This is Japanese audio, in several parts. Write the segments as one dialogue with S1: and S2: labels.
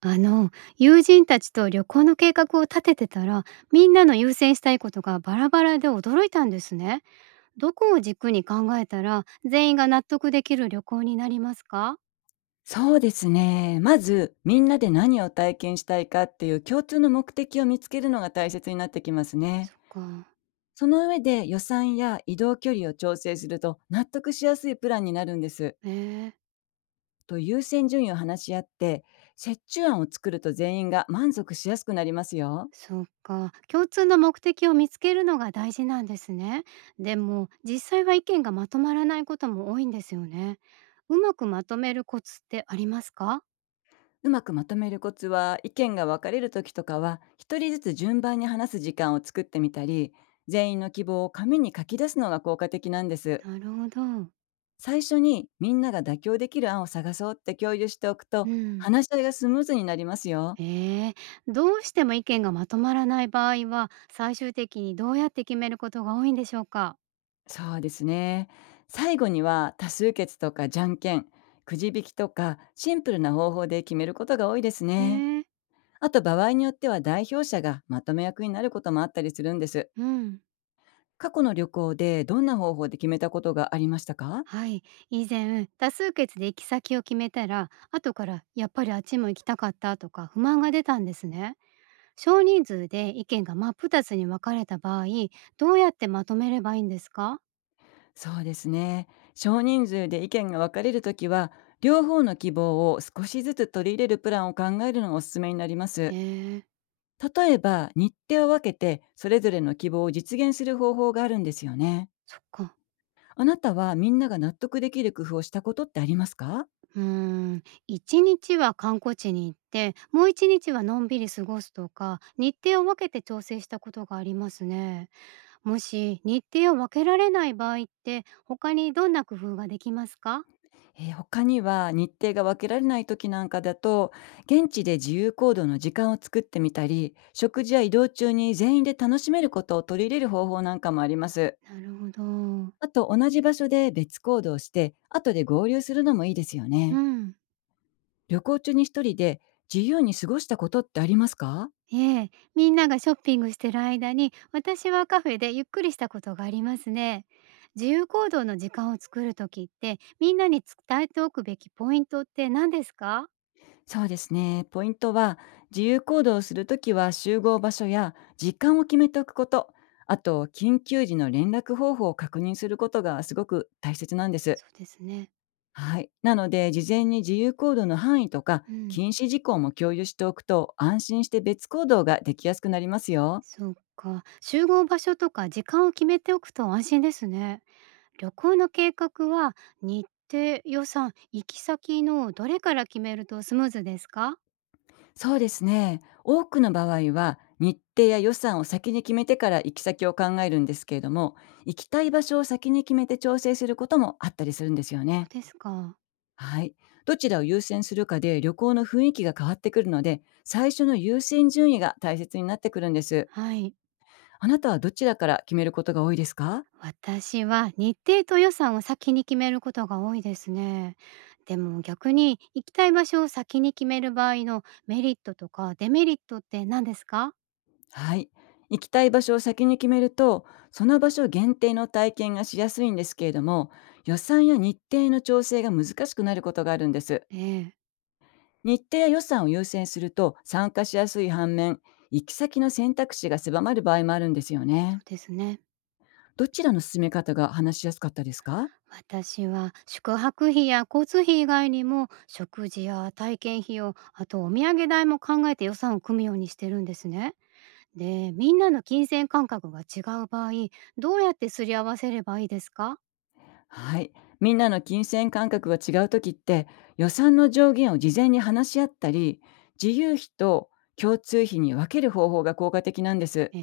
S1: あの友人たちと旅行の計画を立ててたら、みんなの優先したいことがバラバラで驚いたんですね。どこを軸に考えたら全員が納得できる旅行になりますか？
S2: そうですね。まず、みんなで何を体験したいかっていう共通の目的を見つけるのが大切になってきますね。
S1: そっか。
S2: その上で予算や移動距離を調整すると納得しやすいプランになるんです。
S1: えー、
S2: と優先順位を話し合って、折衷案を作ると全員が満足しやすくなりますよ。
S1: そっか。共通の目的を見つけるのが大事なんですね。でも実際は意見がまとまらないことも多いんですよね。うまくまとめるコツってありますか？
S2: うまくまとめるコツは、意見が分かれる時とかは、一人ずつ順番に話す時間を作ってみたり、全員の希望を紙に書き出すのが効果的なんです。
S1: なるほど。
S2: 最初にみんなが妥協できる案を探そうって共有しておく
S1: う
S2: と
S1: ん。
S2: 話し合いがスムーズになりますよ。
S1: ええ、どうしても意見がまとまらない場合は、最終的にどうやって決めることが多いんでしょうか？
S2: そうですね。最後には多数決とかじゃんけん、くじ引きとかシンプルな方法で決めることが多いですね。
S1: ねえ、
S2: あと場合によっては代表者がまとめ役になることもあったりするんです。
S1: うん。
S2: 過去の旅行でどんな方法で決めたことがありましたか？
S1: はい、以前多数決で行き先を決めたら、後からやっぱりあっちも行きたかったとか不満が出たんですね。少人数で意見が真っ二つに分かれた場合、どうやってまとめればいいんですか？
S2: そうですね。少人数で意見が分かれるときは、両方の希望を少しずつ取り入れるプランを考えるのがおすすめになりま
S1: え
S2: す。
S1: え。
S2: 例えば、日程を分けてそれぞれの希望を実現する方法があるんですよね。
S1: そっか。
S2: あなたはみんなが納得できる工夫をしたことってありますか、
S1: うーん、1日は観光地に行って、もう1日はのんびり過ごすとか、日程を分けて調整したことがありますね。もし日程を分けられない場合って、他にどんな工夫ができますか？
S2: 他には日程が分けられない時なんかだと、現地で自由行動の時間を作ってみたり、食事や移動中に全員で楽しめることを取り入れる方法なんかもあります。
S1: なるほど。
S2: あと、同じ場所で別行動して、後で合流するのもいいですよ
S1: う
S2: ね。
S1: ん。
S2: 旅行中に一人で自由に過ごしたことってありますか？
S1: ええ、みんながショッピングしてる間に、私はカフェでゆっくりしたことがありますね。自由行動の時間を作るときって、みんなに伝えておくべきポイントって何ですか？
S2: そうですね。ポイントは、自由行動をするときは集合場所や時間を決めておくこと、あと、緊急時の連絡方法を確認することがすごく大切なんです。
S1: そうですね。
S2: はい。なので、事前に自由行動の範囲とか、
S1: うん。
S2: 禁止事項も共有しておくと、安心して別行動ができやすくなりますよ。
S1: そっか。集合場所とか時間を決めておくと安心ですね。旅行の計画は日程、予算、行き先のどれから決めるとスムーズですか？
S2: そうですね。多くの場合は、日程や予算を先に決めてから行き先を考えるんですけれども、行きたい場所を先に決めて調整することもあったりするんですよ
S1: そう
S2: ね。
S1: ですか。
S2: はい。どちらを優先するかで旅行の雰囲気が変わってくるので、最初の優先順位が大切になってくるんです。
S1: はい。
S2: あなたはどちらから決めることが多いですか？
S1: 私は日程と予算を先に決めることが多いですね。でも逆に行きたい場所を先に決める場合のメリットとかデメリットって何ですか？
S2: はい。行きたい場所を先に決めると、その場所限定の体験がしやすいんですけれども、予算や日程の調整が難しくなることがあるんです。
S1: ええ、
S2: 日程や予算を優先すると参加しやすい反面、行き先の選択肢が狭まる場合もあるんですよ
S1: そ
S2: ね。
S1: うですね。
S2: どちらの進め方が話しやすかったですか？
S1: 私は宿泊費や交通費以外にも食事や体験費用、あとお土産代も考えて予算を組むようにしてるんですね。でみんなの金銭感覚が違う場合、どうやってすり合わせればいいですか？
S2: はい。みんなの金銭感覚が違う時って、予算の上限を事前に話し合ったり、自由費と共通費に分ける方法が効果的なんです。
S1: え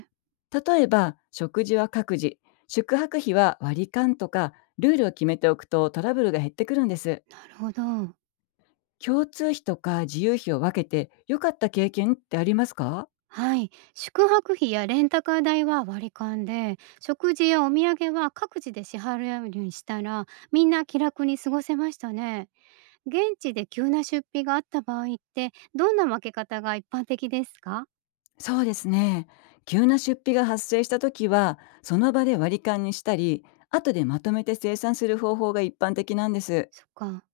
S1: ー、
S2: 例えば、食事は各自、宿泊費は割り勘とか、ルールを決めておくとトラブルが減ってくるんです。
S1: なるほど。
S2: 共通費とか自由費を分けて良かった経験ってありますか？
S1: はい。宿泊費やレンタカー代は割り勘で、食事やお土産は各自で支払うようにしたら、みんな気楽に過ごせましたね。現地で急な出費があった場合って、どんな分け方が一般的ですか？
S2: そうですね。急な出費が発生した時は、その場で割り勘にしたり、後でまとめて生産する方法が一般的なんです。
S1: そっか。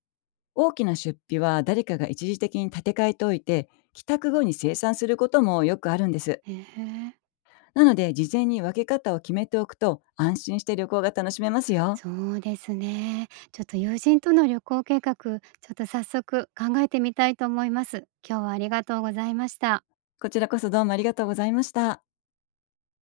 S2: 大きな出費は誰かが一時的に立て替えておいて、帰宅後に清算することもよくあるんです。
S1: へえ。
S2: なので、事前に分け方を決めておくと、安心して旅行が楽しめますよ。
S1: そうですね。ちょっと友人との旅行計画、ちょっと早速考えてみたいと思います。今日はありがとうございました。
S2: こちらこそどうもありがとうございました。